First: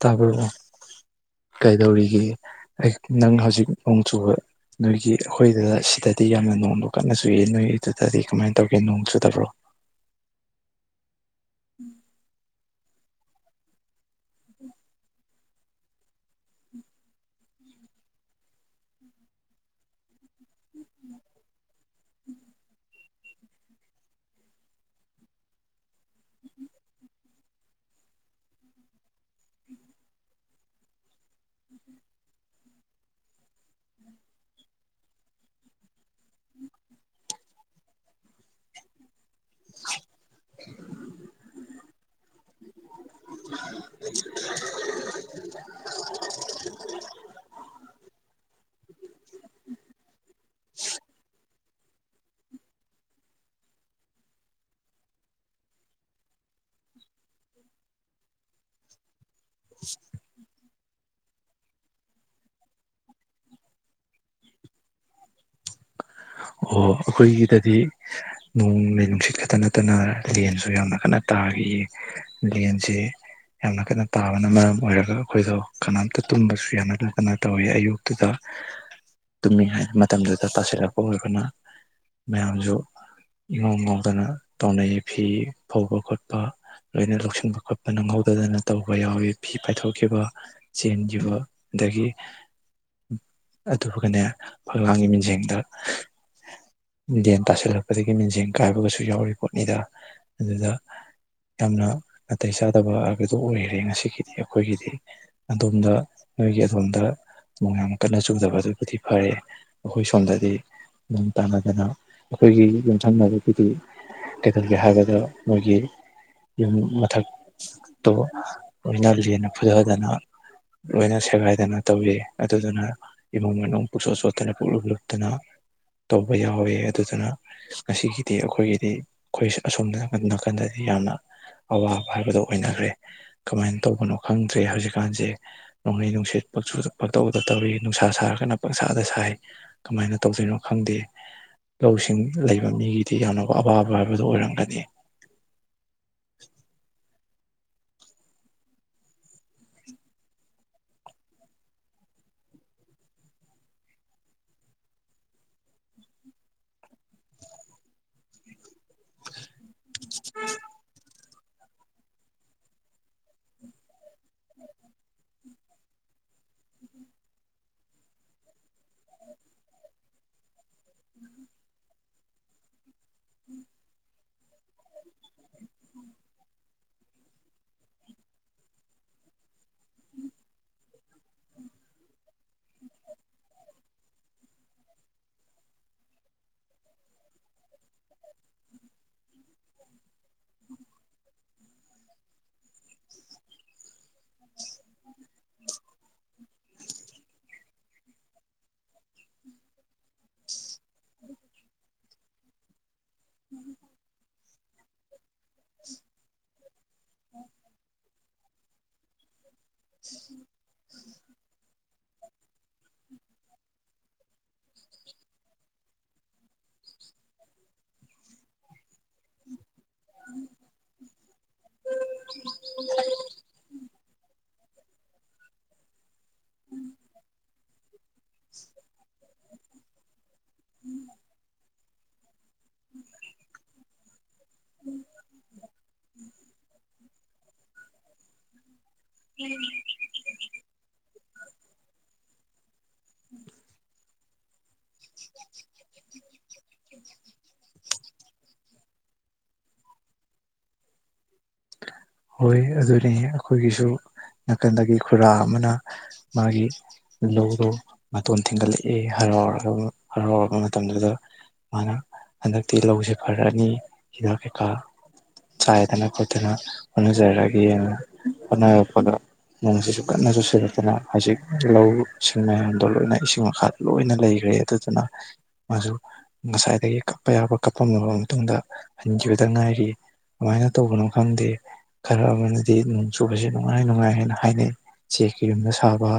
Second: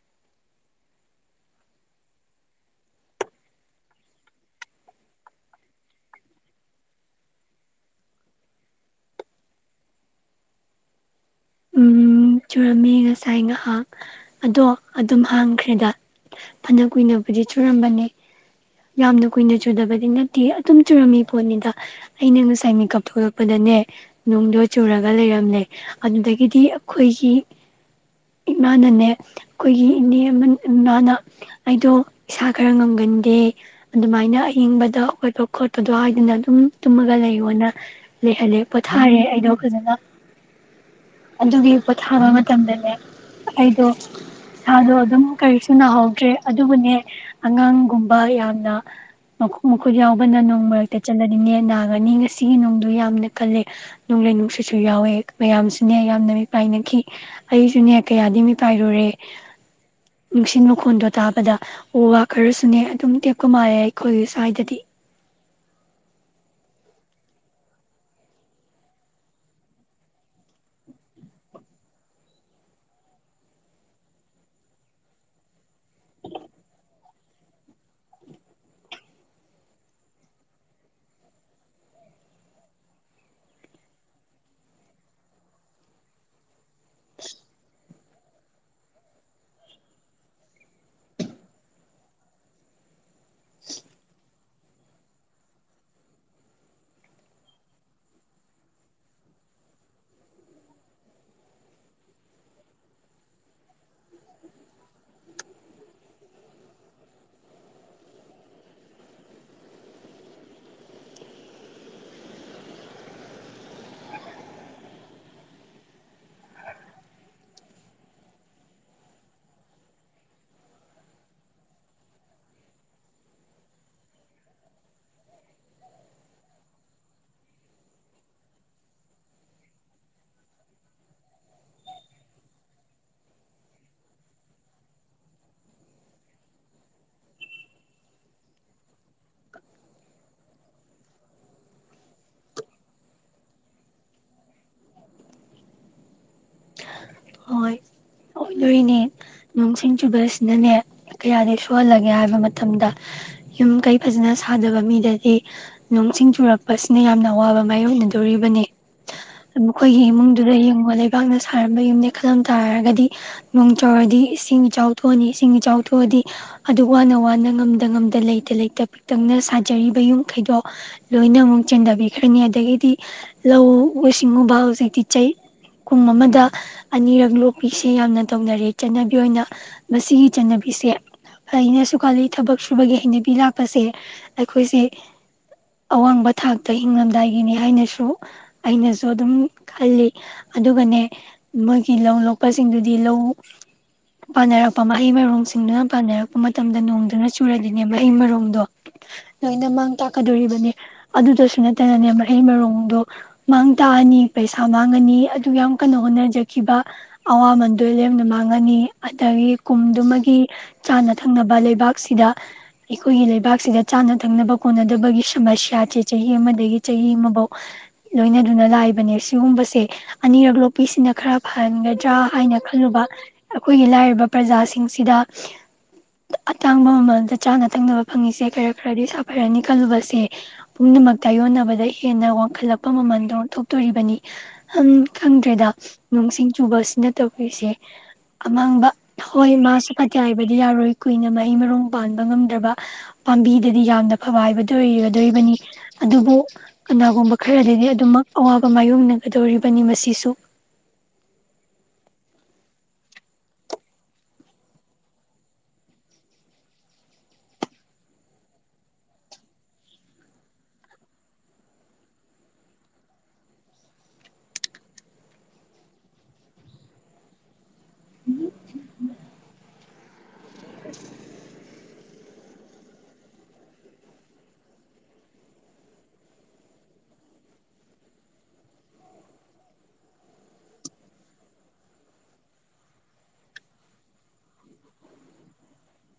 ꯇꯥꯕꯣ ꯀꯩꯗꯧꯔꯤꯒꯦ ꯅꯪ ꯍꯧꯖꯤꯛ ꯅꯣꯡ ꯆꯨꯕ ꯅꯣꯏꯒꯤ ꯑꯩꯈꯣꯏꯗꯨꯗ ꯁꯤꯗꯗꯤ ꯌꯥꯝꯅ ꯅꯣꯡꯃ ꯀꯟꯅ ꯆꯨꯏ ꯅꯣꯏꯗꯨꯗꯗꯤ ꯀꯃꯥꯏꯅ ꯇꯧꯒꯦ ꯅꯣꯡ ꯆꯨꯗꯕ꯭ꯔꯣ ꯎꯝ ꯆꯨꯔꯝꯃꯤ ꯉꯁꯥꯏ ꯉꯥꯏꯍꯥꯛ ꯑꯗꯣ ꯑꯗꯨꯝ ꯍꯥꯡꯈ꯭ꯔꯦꯗ ꯐꯅ ꯀꯨꯏꯅꯕꯨꯗꯤ ꯆꯨꯔꯝꯕꯅꯤ ꯌꯥꯝꯅ ꯀꯨꯏꯅ ꯆꯨꯗꯕꯗꯤ ꯅꯠ ꯇꯤ ꯑꯗꯨꯝ ꯆꯨꯔꯝꯃꯤ ꯄꯣꯠꯅꯤꯗ ꯑꯩꯅ ꯉꯁꯥꯏ ꯃꯦꯀꯞ ꯊꯣꯛꯂꯛ ꯄꯗꯅꯦ ꯅꯨꯡꯗꯣ ꯆꯨꯔꯒ ꯂꯩꯔꯝꯂꯦ ꯑꯗꯨꯗꯒꯤꯗꯤ ꯑꯩꯈꯣꯏꯒꯤ ꯏꯃꯥꯅꯅꯦ ꯑꯩꯈꯣꯏꯒꯤ ꯏꯅꯦ ꯏꯃꯥꯅ ꯑꯩꯗꯣ ꯏꯁꯥ ꯈꯔ ꯉꯝꯒꯟꯗꯦ ꯑꯗꯨꯃꯥꯏꯅ ꯑꯌꯤꯡꯕꯗ ꯈꯣꯠꯄ ꯈꯣꯠꯄꯗꯣ ꯍꯥꯏꯗꯅ ꯑꯗꯨꯝ ꯇꯨꯝꯃꯒ ꯂꯩꯌꯣꯅ ꯂꯩꯍꯜꯂꯦ ꯄꯣꯊꯥꯔꯦ ꯑꯗꯣ ꯐꯖꯅ ꯑꯗꯨꯒꯤ ꯄꯣꯊꯥꯕ ꯃꯇꯝꯗꯅꯦ ꯑꯩꯗꯣ ꯏꯁꯥꯗꯣ ꯑꯗꯨꯝ ꯀꯔꯤꯁꯨ ꯅꯥꯍꯧꯗ꯭ꯔꯦ ꯑꯗꯨꯕꯨꯅꯦ ꯑꯉꯥꯡꯒꯨꯝ ꯌꯥꯝꯅ ꯃꯈꯨꯣꯛ ꯃꯈꯨꯠ ꯌꯥꯎꯕꯅ ꯅꯣꯡ ꯃꯔꯛꯇ ꯆꯠꯂꯅꯤꯅꯦ ꯅꯥꯒꯅꯤ ꯉꯁꯤꯒꯤ ꯅꯨꯡꯗ ꯌꯥꯝꯅ ꯈꯜꯂꯦ ꯅꯨꯡ ꯂꯩꯩꯅꯨꯡꯁꯤꯁꯨ ꯌꯥꯎꯋꯦ ꯃꯌꯥꯝ ꯁꯨꯅꯦ ꯌꯥꯝꯅ ꯃꯤꯄꯥꯏꯅꯈꯤ ꯑꯩꯁꯨꯅꯦ ꯀꯌꯥꯗꯤ ꯃꯤꯄꯥꯏꯔꯨꯔꯦ ꯁꯤꯡ ꯈꯣꯟꯗꯣ ꯇꯥꯕꯗ ꯑꯣ ꯋꯥ ꯈꯔꯁꯨꯅꯦ ꯑꯗꯨꯝ ꯇꯦꯛꯞꯄ ꯃꯥꯜꯂꯦ ꯑꯩꯈꯣꯏꯒꯤ ꯁ꯭ꯋꯥꯏꯗꯗꯤ ꯑꯣ ꯑꯩꯈꯣꯏꯒꯤꯗꯗꯤ ꯅꯣꯡꯂꯩ ꯅꯨꯡꯁꯤꯠ ꯈꯛꯇ ꯅꯠꯇꯅ ꯂꯦꯟꯁꯨ ꯌꯥꯝꯅ ꯀꯟꯅ ꯇꯥꯈꯤꯌꯦ ꯂꯦꯟꯁꯦ ꯌꯥꯝꯅ ꯀꯟꯅ ꯇꯥꯕꯅ ꯃꯔꯝ ꯑꯣꯏꯔꯒ ꯑꯩꯈꯣꯏꯗꯣ ꯀꯅꯥꯝꯇ ꯇꯨꯝꯕꯁꯨ ꯌꯥꯝꯅ ꯀꯅ ꯇꯧꯋ ꯑꯌꯨꯛꯇꯨꯗ ꯇꯨꯝꯃꯤ ꯍꯥꯏꯥꯏ ꯃꯇꯝꯗꯨꯗ ꯇꯥꯁꯤꯜꯂꯛ ꯑꯣꯏꯕꯅ ꯃꯌꯥꯝꯁꯨ ꯏꯉꯧ ꯉꯧꯗꯅ ꯇꯧꯅꯩ ꯐꯤ ꯐꯧꯕ ꯈꯣꯠꯄ ꯂꯣꯏꯅ ꯂꯧꯁꯤꯟꯕ ꯈꯣꯠꯄ ꯅꯪꯍꯧꯗꯗꯅ ꯇꯧꯕ ꯌꯥꯎꯋꯤ ꯐꯤ ꯄꯥꯏꯊꯣꯛꯈꯤꯕ ꯆꯦꯟꯈꯤꯕ ꯑꯗꯒꯤ ꯑꯗꯨꯒꯒꯅꯦ ꯐꯛꯂꯥꯡꯒꯤ ꯃꯤꯖꯦꯡꯗ ꯂꯦꯟ ꯇꯥꯁꯤꯜꯂꯛꯄꯗꯒꯤ ꯃꯤꯡꯖꯦꯟ ꯀꯥꯏꯕꯒꯁꯨ ꯌꯥꯎꯔꯤ ꯄꯣꯠꯅꯤꯗ ꯑꯗꯨꯗ ꯌꯥꯝꯅ ꯅꯥꯇꯩ ꯆꯥꯗꯕ ꯍꯥꯏꯕꯗꯨ ꯑꯣꯏꯈꯔꯦ ꯉꯁꯤꯒꯤꯗꯤ ꯑꯩꯈꯣꯏꯒꯤꯗꯤ ꯑꯗꯣꯝꯗ ꯅꯣꯏꯒꯤ ꯑꯗꯣꯝꯗ ꯅꯣꯡ ꯌꯥꯝ ꯀꯟꯅ ꯆꯨꯗꯕ ꯑꯗꯨꯕꯨꯗꯤ ꯐꯔꯦ ꯑꯩꯈꯣꯏ ꯁꯣꯝꯗꯗꯤ ꯇꯥꯅꯗꯅ ꯑꯩꯈꯣꯏꯒꯤ ꯌꯨꯝꯊꯪꯅꯕꯒꯤꯗꯤ ꯀꯩꯗꯧꯒꯦ ꯍꯥꯏꯕꯗ ꯃꯣꯏꯒꯤ ꯌꯨꯝ ꯃꯊꯛꯇꯣ ꯂꯣꯏꯅ ꯂꯦꯟꯅ ꯐꯨꯊꯗꯅ ꯂꯣꯏꯅ ꯁꯦꯒꯥꯏꯗꯅ ꯇꯧꯋ ꯑꯗꯨꯗꯨꯅ ꯏꯃꯨꯡ ꯃꯅꯨꯡ ꯄꯨꯛ ꯁꯣꯠ ꯁꯣꯠꯇꯅ ꯄꯨꯛꯂꯨꯞ ꯂꯨꯞꯇꯅ ꯇꯧꯕ ꯌꯥꯎꯋꯦ ꯑꯗꯨꯗꯨꯅ ꯉꯁꯤꯒꯤꯗꯤ ꯑꯩꯈꯣꯏꯒꯤꯗꯤ ꯑꯩꯈꯣꯏ ꯑꯁꯣꯝꯗ ꯅꯥꯀꯟꯗꯗꯤ ꯌꯥꯝꯅ ꯑꯋꯥꯕ ꯍꯥꯏꯕꯗꯣ ꯑꯣꯏꯅꯈ꯭ꯔꯦ ꯀꯃꯥꯏꯅ ꯇꯧꯕꯅꯣ ꯈꯪꯗ꯭ꯔꯦ ꯍꯧꯖꯤꯛꯀꯥꯟꯁꯦ ꯅꯣꯡꯂꯩ ꯅꯨꯡꯁꯤꯠ ꯄ ꯄꯛꯇꯧꯗ ꯇꯧꯔꯤ ꯅꯨꯡꯁꯥ ꯁꯥꯔꯒꯅ ꯄꯪꯁꯥꯗ ꯁꯥꯏ ꯀꯃꯥꯏꯅ ꯇꯧꯗꯣꯏꯅꯣ ꯈꯪꯗꯦ ꯂꯧꯁꯤꯡ ꯂꯩꯕ ꯃꯤꯒꯤꯗꯤ ꯌꯥꯝꯅ ꯑꯋꯥꯕ ꯍꯥꯏꯕꯗꯨꯣ ꯑꯣꯏꯔꯝꯒꯅꯤ ꯍꯣꯏ ꯑꯣꯏꯗꯣꯔꯤꯅꯦ ꯅꯣꯡ ꯁꯤꯡ ꯆꯨ ꯑꯁꯤꯅꯅꯦ ꯀꯌꯥꯗꯤ ꯁꯣꯛꯍꯜꯂꯒꯦ ꯍꯥꯏꯕ ꯃꯇꯝꯗ ꯌꯨꯝ ꯀꯩ ꯐꯖꯅ ꯁꯥꯗꯕ ꯃꯤꯗꯗꯤ ꯅꯣꯡ ꯁꯤꯡ ꯆꯨꯔꯛꯄꯁꯤꯅ ꯌꯥꯝꯅ ꯑꯋꯥꯕ ꯃꯥꯏꯌꯣꯛꯅꯗꯣꯔꯤꯕꯅꯤ ꯃꯈꯣꯏꯒꯤ ꯏꯃꯨꯡꯗꯨꯗ ꯌꯦꯡꯉꯣ ꯂꯩ ꯂꯩꯕꯥꯛꯅ ꯁꯥꯔꯝꯕ ꯌꯨꯝꯅꯦ ꯈꯜꯂꯝ ꯇꯥꯔꯒꯗꯤ ꯅꯣꯡ ꯆꯨꯔꯗꯤ ꯏꯁꯤꯡ ꯏꯆꯥꯎ ꯊꯣꯛꯑꯥꯅꯤ ꯏꯁꯤꯡ ꯏꯆꯥꯎ ꯊꯣꯛꯑꯗꯤ ꯑꯗꯨ ꯋꯥꯅ ꯋꯥꯅ ꯉꯝꯗ ꯉꯝꯗ ꯂꯩꯇ ꯂꯩꯇ ꯄꯤꯛꯇꯛꯅ ꯁꯥꯖꯔꯤꯕ ꯌꯨꯝ ꯈꯩꯗꯣ ꯂꯣꯏꯅ ꯑꯃꯨꯛ ꯆꯦꯟꯊꯕꯤꯈ꯭ꯔꯅꯤ ꯑꯗꯒꯤꯗꯤ ꯂꯧ ꯁꯤꯡꯎꯨꯕ ꯍꯧꯖꯤꯛꯇꯤ ꯆꯩ ꯀꯨꯡ ꯑꯃꯗ ꯑꯅꯤꯔꯛ ꯂꯣꯛꯄꯤ ꯁꯤ ꯌꯥꯝꯅ ꯇꯧꯅꯔꯦ ꯆꯠꯅꯕꯤ ꯑꯣꯏꯅ ꯃꯁꯤꯒꯤ ꯆꯠꯅꯕꯤꯁꯦ ꯐꯩꯅꯁꯨ ꯈꯜꯂꯤ ꯊꯕꯛ ꯁꯨꯕꯒꯤ ꯍꯩꯅꯕꯤ ꯂꯥꯛꯄꯁꯦ ꯑꯩꯈꯣꯏꯁꯦ ꯑꯋꯥꯡꯕ ꯊꯥꯛꯇ ꯍꯤꯡꯡꯂꯝꯗꯥꯏꯒꯤꯅꯤ ꯍꯥꯏꯅꯁꯨ ꯑꯩꯅꯁꯨ ꯑꯗꯨꯝ ꯈꯜꯂꯤ ꯑꯗꯨꯒꯅꯦ ꯃꯣꯏꯒꯤ ꯂꯧꯂꯣꯛ ꯂꯄꯁꯤꯡꯗꯨꯗꯤ ꯂꯧ ꯄꯥꯟꯅꯔꯛꯄ ꯃꯍꯩ ꯃꯔꯣꯡꯁꯤꯡꯗꯨꯅ ꯄꯥꯟꯅꯔꯛꯄ ꯃꯇꯝꯗ ꯅꯣꯡꯗꯨꯅ ꯆꯨꯔꯗꯤꯅꯦ ꯃꯍꯩ ꯃꯔꯣꯡꯗꯣ ꯂꯣꯏꯅ ꯃꯥꯡ ꯇꯥꯛꯀꯗꯣꯔꯤꯕꯅꯦ ꯑꯗꯨꯗꯁꯨ ꯅꯠꯇꯅꯅꯦ ꯃꯍꯩ ꯃꯔꯣꯡꯗꯣ ꯃꯥꯡꯇꯥꯛ ꯑꯅꯤ ꯄꯩꯁꯥ ꯃꯥꯡꯉꯅꯤ ꯑꯗꯨꯛ ꯌꯥꯝ ꯀꯟꯅ ꯍꯣꯠꯅꯖꯈꯤꯕ ꯑꯋꯥ ꯃꯟꯗꯣ ꯂꯦꯝꯅ ꯃꯥꯡꯉꯅꯤ ꯑꯗꯒꯤ ꯀꯨꯝꯗꯨꯃꯒꯤ ꯆꯥꯅ ꯊꯛꯅꯕ ꯂꯩꯕꯥꯛꯁꯤꯗ ꯑꯩꯈꯣꯏꯒꯤ ꯂꯩꯕꯥꯛꯁꯤꯗ ꯆꯥꯅ ꯊꯛꯅꯕ ꯀꯣꯠꯅꯗꯕꯒꯤ ꯁꯃꯁ꯭ꯌꯥꯁꯦ ꯆꯍꯤ ꯑꯃꯗꯒꯤ ꯆꯍꯤ ꯑꯃꯐꯧ ꯂꯣꯏꯅꯗꯨꯅ ꯂꯥꯛꯏꯕꯅꯦ ꯁꯤꯒꯨꯝꯕꯁꯦ ꯑꯅꯤꯔꯛ ꯂꯣꯛꯄꯤꯁꯤꯅ ꯈꯔ ꯐꯍꯟ ꯍꯥꯏꯅ ꯈꯜꯂꯨꯕ ꯑꯩꯈꯣꯏꯒꯤ ꯂꯥꯏꯔꯕ ꯄ꯭ꯔꯖꯥꯁꯤꯡꯁꯤꯗ ꯑꯇꯥꯡꯕ ꯃꯃꯜꯗ ꯆꯥꯅ ꯊꯛꯅꯕ ꯐꯪꯉꯤꯁꯦ ꯈꯔ ꯈꯔꯗꯤ ꯁꯥꯐꯔꯅꯤ ꯈꯜꯂꯨꯕꯁꯦ ꯄꯨꯝꯅꯃꯛ ꯇꯥꯌꯣꯟꯅꯕꯗ ꯍꯦꯟꯅ ꯋꯥꯡꯈꯠꯂꯛꯄ ꯃꯃꯜꯗꯣ ꯊꯣꯛꯇꯣꯔꯤꯕꯅꯤ ꯍꯝ ꯈꯪꯗ꯭ꯔꯦꯗ ꯅꯣꯡꯁꯤꯡ ꯆꯨꯕ ꯅ ꯇꯧꯔꯤꯁꯦ ꯑꯃꯥꯡꯕ ꯍꯣꯏ ꯃꯥꯁꯨ ꯐꯠꯇꯦ ꯍꯥꯏꯕꯗꯤ ꯌꯥꯔꯣꯏ ꯀꯨꯏꯅ ꯍꯩ ꯃꯔꯣꯡ ꯄꯥꯟꯕ ꯉꯝꯗ꯭ꯔꯕ ꯄꯥꯝꯕꯤꯗꯗꯤ ꯌꯥꯝꯅ ꯐꯕ ꯍꯥꯏꯕꯗꯣ ꯑꯣꯏꯒꯗꯣꯔꯤꯕꯅꯤ ꯑꯗꯨꯕꯨ ꯀꯅꯥꯒꯨꯝꯕ ꯈꯔꯗꯤ ꯑꯗꯨꯝꯃꯛ ꯑꯋꯥꯕ ꯃꯥꯏꯌꯣꯛꯅꯒꯗꯧꯔꯤꯕꯅꯤ ꯃꯁꯤꯁꯨ ꯍꯣꯏ ꯑꯗꯨꯅꯤ ꯑꯩꯈꯣꯏꯒꯤꯁꯨ ꯅꯥꯀꯟꯗꯒꯤ ꯈꯨꯔꯥ ꯑꯃꯅ ꯃꯥꯒꯤ ꯂꯧꯗꯣ ꯃꯇꯣꯟ ꯊꯤꯡꯒꯠꯂꯛꯑꯦ ꯍꯔꯥꯎꯔꯒ ꯍꯔꯥꯎꯔꯕ ꯃꯇꯝꯗꯨꯗ ꯃꯥꯅ ꯍꯟꯗꯛꯇꯤ ꯂꯧꯁꯦ ꯐꯔꯛꯑꯅꯤ ꯍꯤꯗꯥꯛ ꯀꯩꯀꯥ ꯆꯥꯏꯗꯅ ꯈꯣꯠꯇꯅ ꯍꯣꯠꯅꯖꯔꯛꯑꯒꯦꯅ ꯍꯣꯠꯅꯔꯛꯄꯗ ꯅꯣꯡꯁꯤꯁꯨ ꯀꯟꯅ ꯆꯨꯁꯤꯜꯂꯛꯇꯅ ꯍꯧꯖꯤꯛ ꯂꯧ ꯁꯤꯡ ꯃꯌꯥꯝꯗꯣ ꯂꯣꯏꯅ ꯏꯁꯤꯡ ꯃꯈꯥꯗ ꯂꯣꯏꯅ ꯂꯩꯈ꯭ꯔꯦ ꯑꯗꯨꯗꯨꯅ ꯃꯥꯁꯨ ꯉꯁꯥꯏꯗꯒꯤ ꯀꯞꯄ ꯌꯥꯕ ꯀꯞꯄꯝꯃꯕ ꯃꯇꯨꯡꯗ ꯍꯟꯈꯤꯕꯗ ꯉꯥꯏꯔꯤ ꯑꯗꯨꯃꯥꯏꯅ ꯇꯧꯕꯅꯣ ꯈꯪꯗꯦ ꯈꯔ ꯑꯃꯅꯗꯤ ꯅꯣꯡ ꯆꯨꯕꯁꯤ ꯅꯨꯡꯉꯥꯏ ꯅꯨꯡꯉꯥꯏ ꯍꯥꯏꯅ ꯍꯥꯏꯅꯩ ꯆꯦꯛꯀꯤ ꯌꯨꯝꯗ ꯁꯥꯕ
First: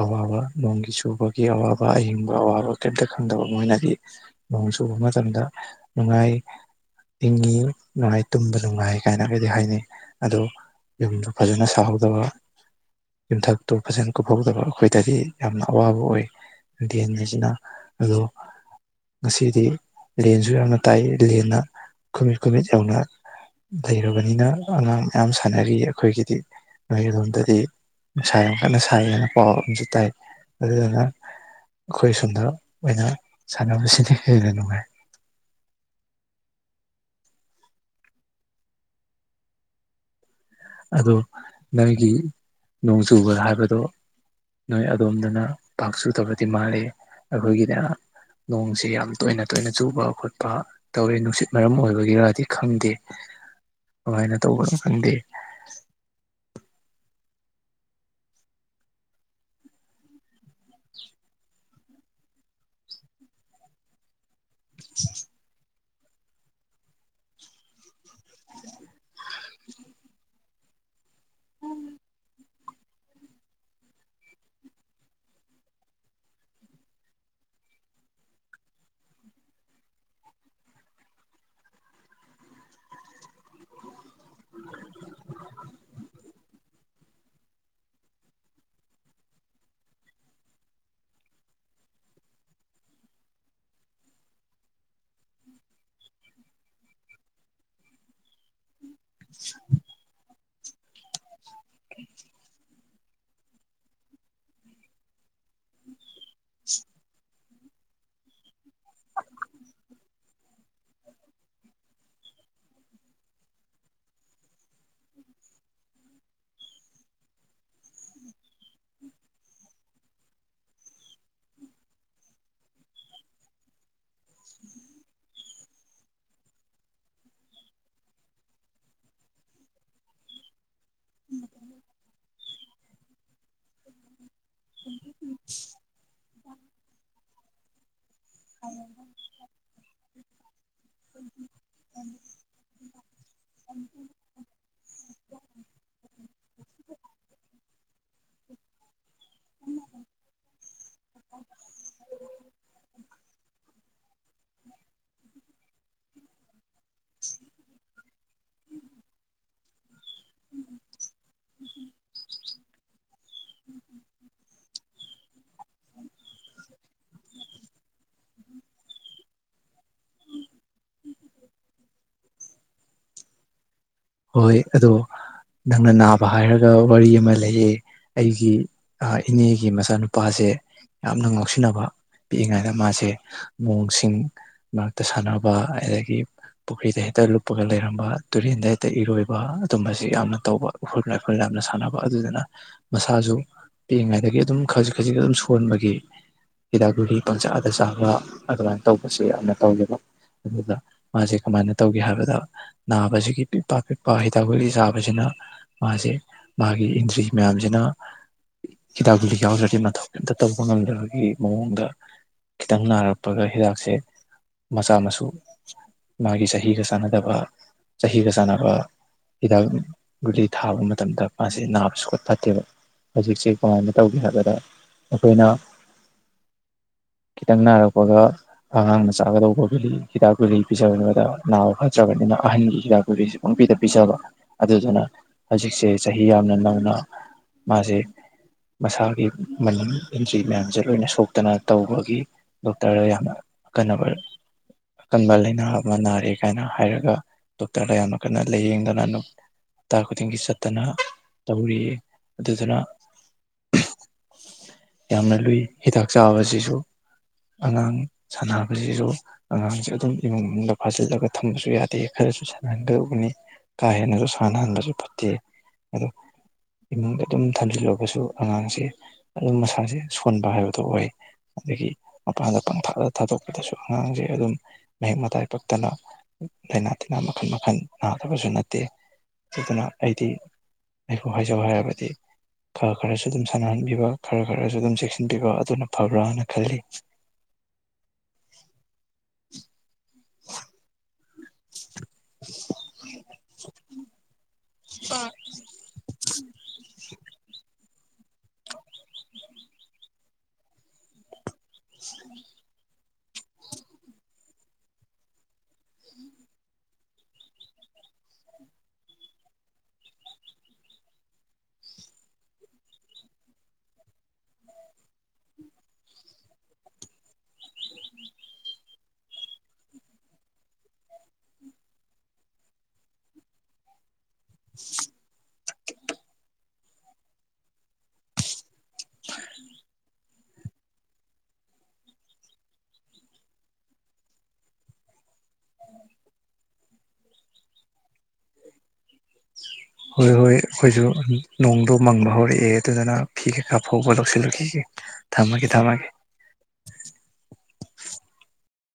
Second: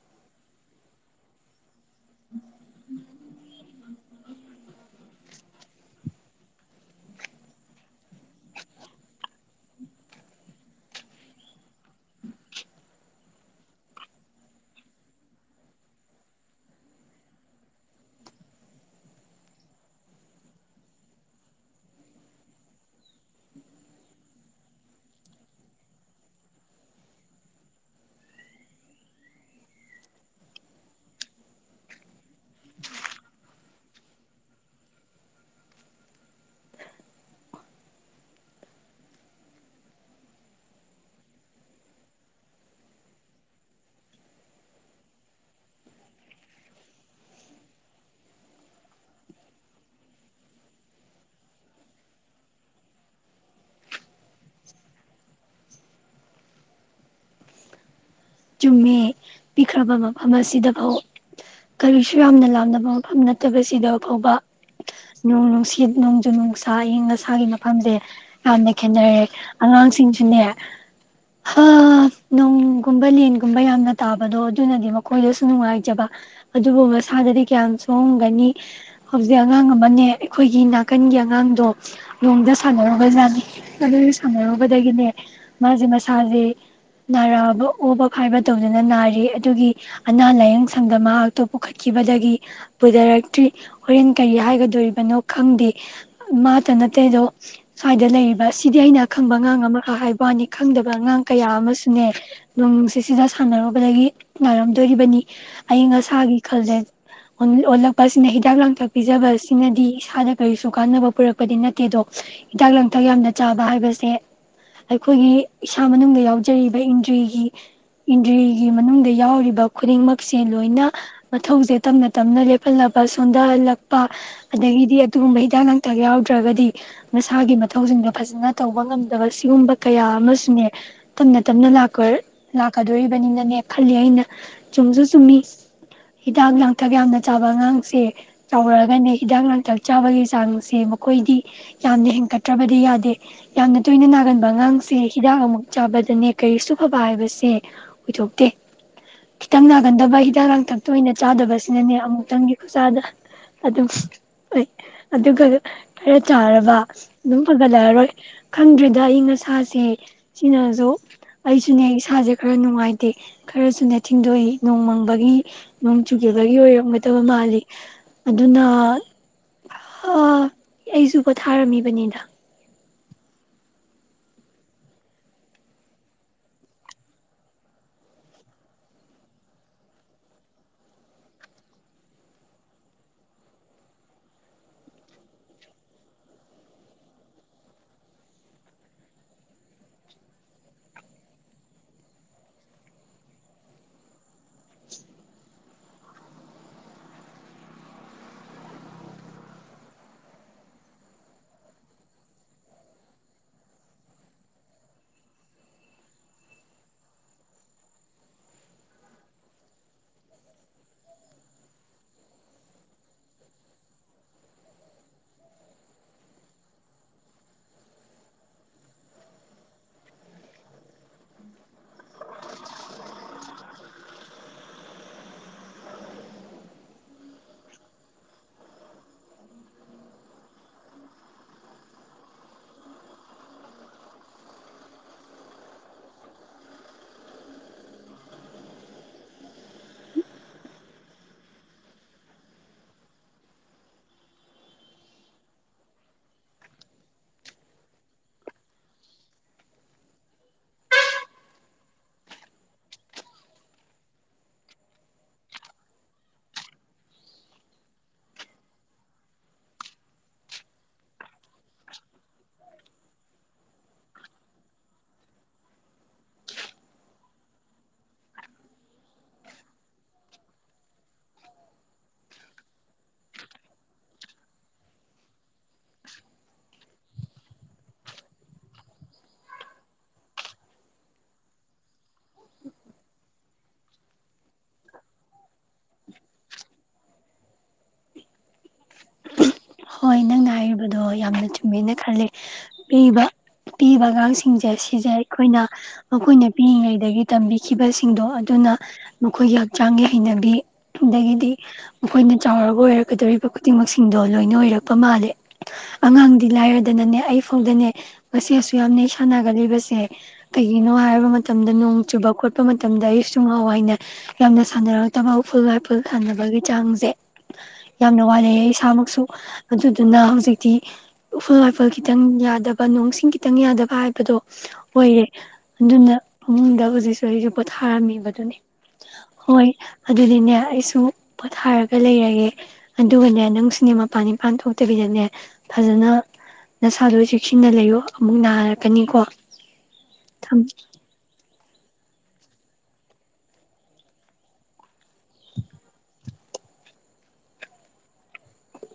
ꯑꯋꯥꯕ ꯅꯣꯡꯒꯤ ꯆꯨꯕꯒꯤ ꯑꯋꯥꯕ ꯑꯍꯤꯡꯕ ꯑꯋꯥꯕ ꯀꯔꯤꯝꯇ ꯈꯪꯗꯕ ꯃꯣꯏꯅꯗꯤ ꯅꯣꯡ ꯆꯨꯕ ꯃꯇꯝꯗ ꯅꯨꯡꯉꯥꯏ ꯏꯪꯉꯤ ꯅꯨꯡꯉꯥꯏ ꯇꯨꯝꯕ ꯅꯨꯡꯉꯥꯏ ꯀꯥꯏꯅꯒꯗꯤ ꯍꯥꯏꯅꯩ ꯑꯗꯣ ꯌꯨꯝꯗꯣ ꯐꯖꯅ ꯁꯥꯍꯧꯗꯕ ꯌꯨꯝꯊꯛꯇꯨ ꯐꯖꯅ ꯀꯨꯞꯍꯧꯗꯕ ꯑꯩꯈꯣꯏꯗꯗꯤ ꯌꯥꯝꯅ ꯑꯋꯥꯕ ꯑꯣꯏ ꯂꯦꯟ ꯍꯥꯏꯁꯤꯅ ꯑꯗꯣ ꯉꯁꯤꯗꯤ ꯂꯦꯟꯁꯨ ꯌꯥꯝꯅ ꯇꯥꯏ ꯂꯦꯟꯅ ꯈꯨꯃꯤꯠ ꯈꯨꯃꯤꯠ ꯌꯧꯅ ꯂꯩꯔꯕꯅꯤꯅ ꯑꯉꯥꯡ ꯃꯌꯥꯝ ꯁꯥꯟꯅꯔꯤ ꯑꯩꯈꯣꯏꯒꯤꯗꯤ ꯅꯣꯏꯔꯣꯝꯗꯗꯤ ꯅꯨꯡꯁꯥ ꯌꯥꯝ ꯀꯟꯅ ꯁꯥꯏ ꯍꯥꯏꯅ ꯄꯥꯎ ꯑꯃꯁꯨ ꯇꯥꯏ ꯑꯗꯨꯗꯨꯅ ꯑꯩꯈꯣꯏ ꯁꯣꯝꯗ ꯑꯣꯏꯅ ꯁꯥꯟꯅꯕꯁꯤꯅ ꯍꯦꯟꯅ ꯅꯨꯡꯉꯥꯏ ꯑꯗꯣ ꯅꯣꯏꯒꯤ ꯅꯣꯡ ꯆꯨꯕ ꯍꯥꯏꯕꯗꯣ ꯅꯣꯏ ꯑꯗꯣꯝꯗꯅ ꯄꯥꯛ ꯆꯨꯗꯕꯗꯤ ꯃꯥꯜꯂꯤ ꯑꯩꯈꯣꯏꯒꯤꯅ ꯅꯣꯡꯁꯦ ꯌꯥꯝ ꯇꯣꯏꯅ ꯇꯣꯏꯅ ꯆꯨꯕ ꯈꯣꯠꯄ ꯇꯧꯋꯦ ꯅꯨꯡꯁꯤꯠ ꯃꯔꯝ ꯑꯣꯏꯕꯒꯤꯔꯗꯤ ꯈꯪꯗꯦ ꯀꯃꯥꯏꯅ ꯇꯧꯕꯅꯣ ꯈꯪꯗꯦ [inaudible] ꯆꯨꯝꯃꯤ ꯄꯤꯛꯈ꯭ꯔꯕ ꯃꯐꯝ ꯑꯁꯤꯗꯐꯥꯎ ꯀꯔꯤꯁꯨ ꯌꯥꯝꯅ ꯂꯥꯝꯅꯕ ꯃꯐꯝ ꯅꯠꯇꯕꯁꯤꯗ ꯐꯥꯎꯕ ꯅꯣꯡ ꯅꯨꯡꯁꯤꯠ ꯅꯣꯡꯖꯨ ꯅꯨꯡꯁꯥ ꯑꯏꯪ ꯑꯁꯥꯒꯤ ꯃꯐꯝꯁꯦ ꯌꯥꯝꯅ ꯈꯦꯟꯅꯔꯦ ꯑꯉꯥꯡꯁꯤꯡꯁꯨꯅꯦ ꯍꯥ ꯅꯣꯡ ꯀꯨꯝꯕ ꯂꯦꯟꯒꯨꯝꯕ ꯌꯥꯝꯅ ꯇꯥꯕꯗꯣ ꯑꯗꯨꯅꯗꯤ ꯃꯈꯣꯏꯗꯁꯨ ꯅꯨꯡꯉꯥꯏꯖꯕ ꯑꯗꯨꯕꯨ ꯃꯁꯥꯗꯗꯤ ꯀꯌꯥꯝ ꯁꯣꯡꯑꯝꯒꯅꯤ ꯍꯧꯖꯤꯛ ꯑꯉꯥꯡ ꯑꯃꯅꯦ ꯑꯩꯈꯣꯏꯒꯤ ꯅꯥꯀꯟꯒꯤ ꯑꯉꯥꯡꯗꯣ ꯅꯣꯡꯗ ꯁꯥꯟꯅꯔꯨꯕꯖꯥꯠꯅꯦ ꯑꯗꯨ ꯁꯥꯟꯅꯔꯨꯕꯗꯒꯤꯅꯦ ꯃꯥꯁꯦ ꯃꯁꯥꯁꯦ ꯅꯥꯔꯛꯑꯕ ꯑꯣꯕ ꯐꯥꯏꯕ ꯇꯧꯗꯨꯅ ꯅꯥꯔꯤ ꯑꯗꯨꯒꯤ ꯑꯅꯥ ꯂꯥꯏꯌꯦꯡ ꯁꯪꯗ ꯃꯍꯥꯛꯇꯣ ꯄꯨꯈꯠꯈꯤꯕꯗꯒꯤ ꯄꯨꯊꯔꯛꯇ꯭ꯔꯤ ꯍꯣꯔꯦꯟ ꯀꯔꯤ ꯍꯥꯏꯒꯗꯣꯔꯤꯕꯅꯣ ꯈꯪꯗꯦ ꯃꯥꯇ ꯅꯠꯇꯦꯗꯣ ꯁ꯭ꯋꯥꯏꯗ ꯂꯩꯔꯤꯕ ꯁꯤꯗꯤ ꯑꯩꯅ ꯈꯪꯕ ꯑꯉꯥꯡ ꯑꯃꯈꯛ ꯍꯥꯏꯕ ꯋꯥꯅꯤ ꯈꯪꯗꯕꯥ ꯑꯉꯥꯡ ꯀꯌꯥ ꯑꯃꯁꯨꯅꯦ ꯁꯤꯗ ꯁꯥꯟꯅꯔꯨꯕꯗꯒꯤ ꯅꯥꯔꯛꯇꯨꯔꯤꯕꯅꯤ ꯑꯌꯤꯡ ꯑꯁꯥ ꯊꯥꯒꯤ ꯈꯜꯂꯦ ꯑꯣꯜꯂꯛꯄ ꯑꯁꯤꯅ ꯍꯤꯗꯥꯛ ꯂꯥꯡꯊꯛ ꯄꯤꯖꯕ ꯑꯁꯤꯅꯗꯤ ꯏꯁꯥꯗ ꯀꯔꯤꯁꯨ ꯀꯥꯟꯅꯕ ꯄꯨꯔꯛꯄꯗꯤ ꯅꯠꯇꯦ ꯑꯗꯣ ꯍꯤꯗꯥꯛ ꯂꯥꯡꯊꯛ ꯌꯥꯝꯅ ꯆꯥꯕ ꯍꯥꯏꯕꯁꯦ ꯑꯩꯈꯣꯏꯒꯤ ꯏꯁꯥ ꯃꯅꯨꯡꯗ ꯌꯥꯎꯖꯔꯤꯕ ꯏꯟꯗ꯭ꯔꯤ ꯏꯟꯗ꯭ꯔꯤꯒꯤ ꯃꯅꯨꯡꯗ ꯌꯥꯎꯔꯤꯕ ꯈꯨꯗꯤꯡꯃꯛꯁꯦ ꯂꯣꯏꯅ ꯃꯊꯧꯁꯦ ꯇꯞꯅ ꯇꯞꯅ ꯂꯦꯞꯍꯜꯂꯕ ꯁꯣꯟꯊꯍꯜꯂꯛꯄ ꯑꯗꯒꯤꯗꯤ ꯑꯗꯨꯒꯨꯝꯕ ꯍꯤꯗꯥꯛ ꯂꯥꯡꯇꯛ ꯌꯥꯎꯗ꯭ꯔꯒꯗꯤ ꯃꯁꯥꯒꯤ ꯃꯊꯧꯁꯤꯡꯗꯣ ꯐꯖꯅ ꯇꯧꯕ ꯉꯝꯗꯕ ꯁꯤꯒꯨꯝꯕ ꯀꯌꯥ ꯑꯃꯁꯨꯅꯦ ꯇꯞ ꯅ ꯇꯞꯅ ꯂꯥꯛꯀ ꯂꯥꯛꯀꯗꯣꯔꯤꯕꯅꯤꯅꯅꯦ ꯈꯜꯂꯤ ꯑꯩꯅ ꯆꯨꯝꯁꯨ ꯆꯨꯝꯃꯤ ꯍꯤꯗꯥꯛ ꯂꯥꯡꯊꯛ ꯌꯥꯝꯅ ꯆꯥꯕ ꯑꯉꯥꯡꯁꯦ ꯆꯥꯎꯔꯛꯒꯅꯦ ꯍꯤꯗꯥꯛ ꯂꯥꯡꯊꯛ ꯆꯥꯕꯒꯤ ꯆꯥꯡꯁꯦ ꯃꯈꯣꯏꯗꯤ ꯌꯥꯝꯅ ꯍꯦꯟꯀꯠꯇ꯭ꯔꯕꯗꯤ ꯌꯥꯗꯦ ꯌꯥꯝꯅ ꯇꯣꯏꯅ ꯅꯥꯒꯟꯕ ꯑꯉꯥꯡꯁꯦ ꯍꯤꯗꯥꯛ ꯑꯃꯨꯛ ꯆꯥꯕꯗꯅꯦ ꯀꯔꯤꯁꯨ ꯁꯦ ꯑꯣꯏꯊꯣꯛꯇꯦ ꯈꯤꯇꯪ ꯅꯥꯒꯟꯗꯕ ꯍꯤꯗꯥꯛ ꯂꯥꯡꯊꯛꯇ ꯑꯣꯏꯅ ꯆꯥꯗꯕꯁꯤꯅꯅꯦ ꯑꯃꯨꯛꯇꯪꯒꯤ ꯈꯨꯁꯥꯗ ꯑꯗꯨꯝ ꯍ ꯑꯗꯨꯒ ꯈꯔ ꯆꯥꯔꯕ ꯑꯗꯨꯝ ꯐꯒꯠꯂꯛꯑꯔꯣꯏ ꯈꯪꯗ꯭ꯔꯤꯗ ꯑꯏꯪ ꯑꯁꯥꯁꯦ ꯁꯤꯅꯁꯨ ꯑꯩꯁꯨ ꯁꯨꯅꯦ ꯏꯁꯥꯁꯦ ꯈꯔ ꯅꯨꯡꯉꯥꯏꯇꯦ ꯈꯔꯁꯨꯅꯦ ꯊꯤꯟꯗꯣꯛꯏ ꯅꯣꯡꯃꯪꯕꯒꯤ ꯅꯣꯡ ꯆꯨꯒꯤꯈꯤꯕꯒꯤ ꯑꯣꯏꯔꯝꯒꯗꯕ ꯃꯥꯜꯂꯤ ꯑꯗꯨꯅ ꯑꯩꯁꯨ ꯄꯣꯊꯥꯔꯝꯃꯤꯕꯅꯤꯗ ꯍꯣꯏ ꯑꯗꯣ ꯅꯪꯅ ꯅꯥꯕ ꯍꯥꯏꯔꯒ ꯋꯥꯔꯤ ꯑꯃ ꯂꯩꯌꯦ ꯑꯩꯒꯤ ꯏꯅꯦꯒꯤ ꯃꯆꯥꯅꯨꯄꯥꯁꯦ ꯌꯥꯝꯅ ꯉꯥꯎꯁꯤꯟꯅꯕ ꯄꯤꯛꯏꯉꯩꯗ ꯃꯥꯁꯦ ꯃꯣꯡꯁꯤꯡ ꯃꯔꯛꯇ ꯁꯥꯟꯅꯕ ꯑꯗꯒꯤ ꯄꯨꯈ꯭ꯔꯤꯗ ꯍꯦꯛꯇ ꯂꯨꯞꯄꯒ ꯂꯩꯔꯝꯕ ꯇꯨꯔꯦꯟꯗ ꯑꯇꯩ ꯏꯔꯣꯏꯕ ꯑꯗꯨꯨꯝꯕꯁꯤ ꯌꯥꯝꯅ ꯇꯧꯕ ꯎꯈꯨꯜ ꯑꯩꯈꯨꯜꯅ ꯌꯥꯝꯅ ꯁꯥꯟꯅꯕ ꯑꯗꯨꯗꯨꯅ ꯃꯁꯥꯁꯨ ꯄꯤꯛꯏꯉꯩꯗꯒꯤ ꯑꯗꯨꯝ ꯈꯖꯤꯛ ꯈꯖꯤꯛ ꯑꯗꯨꯝ ꯁꯣꯟꯕꯒꯤ ꯍꯤꯗꯥꯛ ꯒꯨꯔꯤ ꯄꯪꯆꯥꯥ ꯑꯗ ꯆꯥꯕ ꯑꯗꯨꯃꯥꯏꯅ ꯇꯧꯕꯁꯦ ꯌꯥꯝꯅ ꯇꯧꯋꯕ ꯑꯗꯨꯗ ꯃꯥꯁꯦ ꯀꯃꯥꯏꯅ ꯇꯧꯒꯦ ꯍꯥꯏꯕꯗ ꯅꯥꯕꯁꯤꯒꯤ ꯄꯥꯛꯄꯤꯛꯄ ꯍꯤꯗꯥꯛ ꯒꯨꯂꯤ ꯁꯥꯕꯁꯤꯅ ꯃꯥꯁꯦ ꯃꯥꯒꯤ ꯏꯟꯗ꯭ꯔꯤ ꯃꯌꯥꯝꯁꯤꯅ ꯍꯤꯗꯥꯛ ꯒꯨꯂꯤ ꯌꯥꯎꯗ꯭ꯔꯗꯤ ꯃꯊꯧ ꯀꯩꯝꯇ ꯇꯧꯕ ꯉꯝꯗꯕꯒꯤ ꯃꯑꯣꯡꯗ ꯈꯤꯇꯪ ꯅꯥꯔꯛꯄꯒ ꯍꯤꯗꯥꯛꯁꯦ ꯃꯆꯥ ꯃꯁꯨ ꯃꯥꯒꯤ ꯆꯍꯤꯒ ꯆꯥꯟꯅꯗꯕ ꯆꯍꯤꯒ ꯆꯥꯟ ꯑꯗꯨꯒ ꯍꯤꯗꯥꯛ ꯒꯨꯂꯤ ꯊꯥꯕ ꯃꯇꯝꯗ ꯃꯥꯁꯦ ꯅꯥꯕꯁꯨ ꯈꯣꯠ ꯐꯠꯇꯦꯕ ꯍꯧꯖꯤꯛꯁꯦ ꯀꯃꯥꯏꯅ ꯇꯧꯒꯦ ꯍꯥꯏꯕꯗ ꯑꯩꯈꯣꯏꯅ ꯈꯤꯇꯪ ꯅꯥꯔꯛꯄꯒ ꯑꯉꯥꯡꯅ ꯆꯥꯒꯗꯧꯕ ꯒꯨꯂꯤ ꯍꯤꯗꯥꯛ ꯒꯨꯂꯤ ꯄꯤꯖꯕꯗ ꯅꯥꯕ ꯐꯠꯇ꯭ꯔꯕꯅꯤꯅ ꯑꯍꯟꯒꯤ ꯍꯤꯗꯥꯛ ꯨꯂꯤꯁꯤꯦ ꯄꯄꯤꯗ ꯄꯤꯖꯕ ꯑꯗꯨꯗꯨꯅ ꯍꯧꯖꯤꯛꯁꯦ ꯆꯍꯤ ꯌꯥꯝꯅ ꯅꯧꯅ ꯃꯥꯁꯦ ꯃꯁꯥꯒꯤ ꯃꯅꯤꯡ ꯏꯟꯇ꯭ꯔꯤ ꯃꯌꯥꯝꯁꯦ ꯂꯣꯏꯅ ꯁꯣꯛꯇꯅ ꯇꯧꯕꯒꯤ ꯗꯣꯛꯇꯔꯗ ꯌꯥꯝꯅ ꯑꯀꯟꯅꯕ ꯑꯀꯟꯕ ꯂꯥꯏꯅꯥ ꯑꯃ ꯅꯥꯔꯦ ꯀꯥꯏꯅ ꯍꯥꯏꯔꯒ ꯗꯣꯛꯇꯔꯗ ꯌꯥꯝꯅ ꯀꯩꯅ ꯂꯥꯏꯌꯦꯡꯗꯅ ꯍꯞꯇꯥ ꯈꯨꯗꯤꯡꯒꯤ ꯆꯠꯇꯅ ꯇꯧꯔꯤꯌꯦ ꯑꯗꯨꯗꯨꯅ ꯌꯥꯝꯅ ꯂꯨꯏ ꯍꯤꯗꯥꯛ ꯆꯥꯕꯁꯤꯁꯨ ꯑꯉꯥꯡ ꯁꯥꯟꯅꯕꯁꯤꯁꯨ ꯑꯉꯥꯡꯁꯦ ꯑꯗꯨꯝ ꯏꯃꯨꯡ ꯃꯅꯨꯡꯗꯗ ꯐꯥꯖꯤꯜꯂꯒ ꯊꯝꯕꯁꯨ ꯌꯥꯗꯦ ꯈꯔꯁꯨ ꯁꯥꯟꯅꯍꯟꯒꯗꯧꯕꯅꯤ ꯀꯥ ꯍꯦꯟꯅꯁꯨ ꯁꯥꯟꯅꯍꯟꯕꯁꯨ ꯐꯠꯇꯦ ꯑꯗꯣ ꯏꯃꯨꯡꯗ ꯑꯗꯨꯝ ꯊꯝꯖꯤꯜꯂꯒꯁꯨ ꯑꯉꯥꯡꯁꯦ ꯑꯗꯨꯝ ꯃꯁꯥꯁꯦ ꯁꯣꯟꯕ ꯍꯥꯏꯕꯗꯣ ꯑꯣꯏ ꯑꯗꯒꯤ ꯃꯄꯥꯟꯗ ꯄꯪꯊꯥꯛꯂ ꯊꯥꯗꯣꯛꯄꯗꯁꯨ ꯑꯉꯥꯡꯁꯦ ꯑꯗꯨꯝ ꯃꯍꯤꯛ ꯃꯇꯥꯏ ꯄꯛꯇꯅ ꯂꯥꯏꯅꯥ ꯇꯤꯟꯅꯥ ꯃꯈꯜ ꯃꯈꯜ ꯅꯥꯗꯕꯁꯨ ꯅꯠꯇꯦ ꯑꯗꯨꯅ ꯑꯩꯗꯤ ꯑꯩꯕꯨ ꯍꯥꯏꯖꯧ ꯍꯥꯏꯔꯕꯗꯤ ꯈ ꯈꯔꯁꯤ ꯁꯥꯟꯅꯍꯟꯕꯤꯕ ꯈꯔ ꯈꯔꯁꯨ ꯑꯗꯨꯝ ꯆꯦꯛꯁꯤꯟꯕꯤꯕ ꯑꯗꯨꯅ ꯐꯕ꯭ꯔꯥꯅ ꯈꯜꯂꯤ ꯎꯝ ꯍꯣꯏ ꯅꯪꯅ ꯍꯥꯏꯔꯤꯕꯗꯣ ꯌꯥꯝꯅ ꯆꯨꯝꯃꯦꯅ ꯈꯂꯦ ꯄꯤꯕ ꯄꯤꯕ ꯑꯉꯥꯡꯁꯤꯡꯁꯦ ꯁꯤꯁꯦ ꯑꯩꯈꯣꯏꯅ ꯃꯈꯣꯏꯅ ꯄꯤꯛꯏꯉꯩꯗꯒꯤ ꯇꯝꯕꯤꯈꯤꯕ ꯁꯤꯡꯗꯣ ꯑꯗꯨꯅ ꯃꯈꯣꯏꯒꯤ ꯍꯛꯆꯥꯡꯒꯤ ꯍꯩꯅꯕꯤ ꯑꯗꯒꯤꯗꯤ ꯑꯩꯈꯣꯏꯅ ꯆꯥꯎꯔꯒ ꯑꯣꯏꯔ ꯑꯣꯏꯩꯗꯧꯔꯤꯕ ꯈꯨꯗꯤꯡꯃꯛꯁꯤꯡꯗꯣ ꯂꯣꯏꯅ ꯑꯣꯏꯔꯛꯄ ꯃꯥꯜꯂꯦ ꯑꯉꯥꯡꯗꯤ ꯂꯥꯏꯔꯗꯅꯅꯦ ꯑꯩꯐꯥꯎꯗꯅꯦ ꯉꯁꯤ ꯑꯁꯨ ꯌꯥꯝꯅ ꯁꯥꯟꯅꯒꯂꯤꯕꯁꯦ ꯀꯩꯒꯤꯅꯣ ꯍꯥꯏꯔꯕ ꯃꯇꯝꯗ ꯅꯣꯡ ꯆꯨꯕ ꯈꯣꯠꯄ ꯃꯇꯝꯗ ꯑꯩꯁꯨ ꯉꯥꯎꯋꯥꯏꯅ ꯌꯥꯝꯅ ꯁꯥꯟꯅꯔꯛꯇꯕ ꯎꯐꯨꯜ ꯋꯥꯏꯐꯨꯜ ꯁꯥꯟꯅꯕꯒꯤ ꯆꯥꯡꯁꯦ ꯌꯥꯝꯅ ꯋꯥꯠꯅꯑꯌꯦ ꯏꯁꯥꯃꯛꯁꯨ ꯑꯗꯨꯗꯨꯅ ꯍꯧꯖꯤꯛꯇꯤ ꯎꯐꯨꯜ ꯋꯥꯏꯐꯨꯜ ꯈꯤꯇꯪ ꯌꯥꯗꯕ ꯅꯣꯡꯁꯤꯡ ꯈꯤꯇꯪ ꯌꯥꯗꯕ ꯍꯥꯏꯕꯗꯣ ꯑꯣꯏꯌꯦꯦ ꯑꯗꯨꯅ ꯏꯃꯨꯡꯗ ꯍꯧꯖꯤꯛꯁꯨ ꯑꯩꯁ ꯄꯣꯊꯥꯔꯝꯃꯤꯕꯗꯨꯅꯦ ꯍꯣꯏ ꯑꯗꯨꯗꯤꯅꯦ ꯑꯩꯁꯨ ꯄꯣꯊꯥꯔꯒ ꯂꯩꯔꯒꯦ ꯑꯗꯨꯒꯅꯦ ꯅꯪꯁꯨꯅꯦ ꯄꯥꯜ ꯅꯤꯄꯥꯟ ꯊꯣꯛꯇꯕꯤꯗꯅꯦ ꯐꯖꯅ ꯅꯁꯥꯗꯣ ꯆꯦꯛꯁꯤꯟꯅ ꯂꯩꯌꯣ ꯑꯃꯨꯛ ꯅꯥꯔꯛꯀꯅꯤꯀꯣ ꯍꯣꯏ ꯍꯣꯏ ꯊꯝꯃꯦ ꯑꯩꯈꯣꯏꯁꯨ ꯅꯣꯡꯗꯣ ꯃꯪꯕ ꯍꯧꯔꯛꯑꯦ ꯑꯗꯨꯗꯨꯅ ꯐꯤ ꯀꯩꯀꯥ ꯐꯥꯎꯕ ꯂꯧꯁꯤꯜꯂꯈꯤꯒꯦ ꯊꯝꯃꯒꯦ ꯊꯝꯃꯒꯦ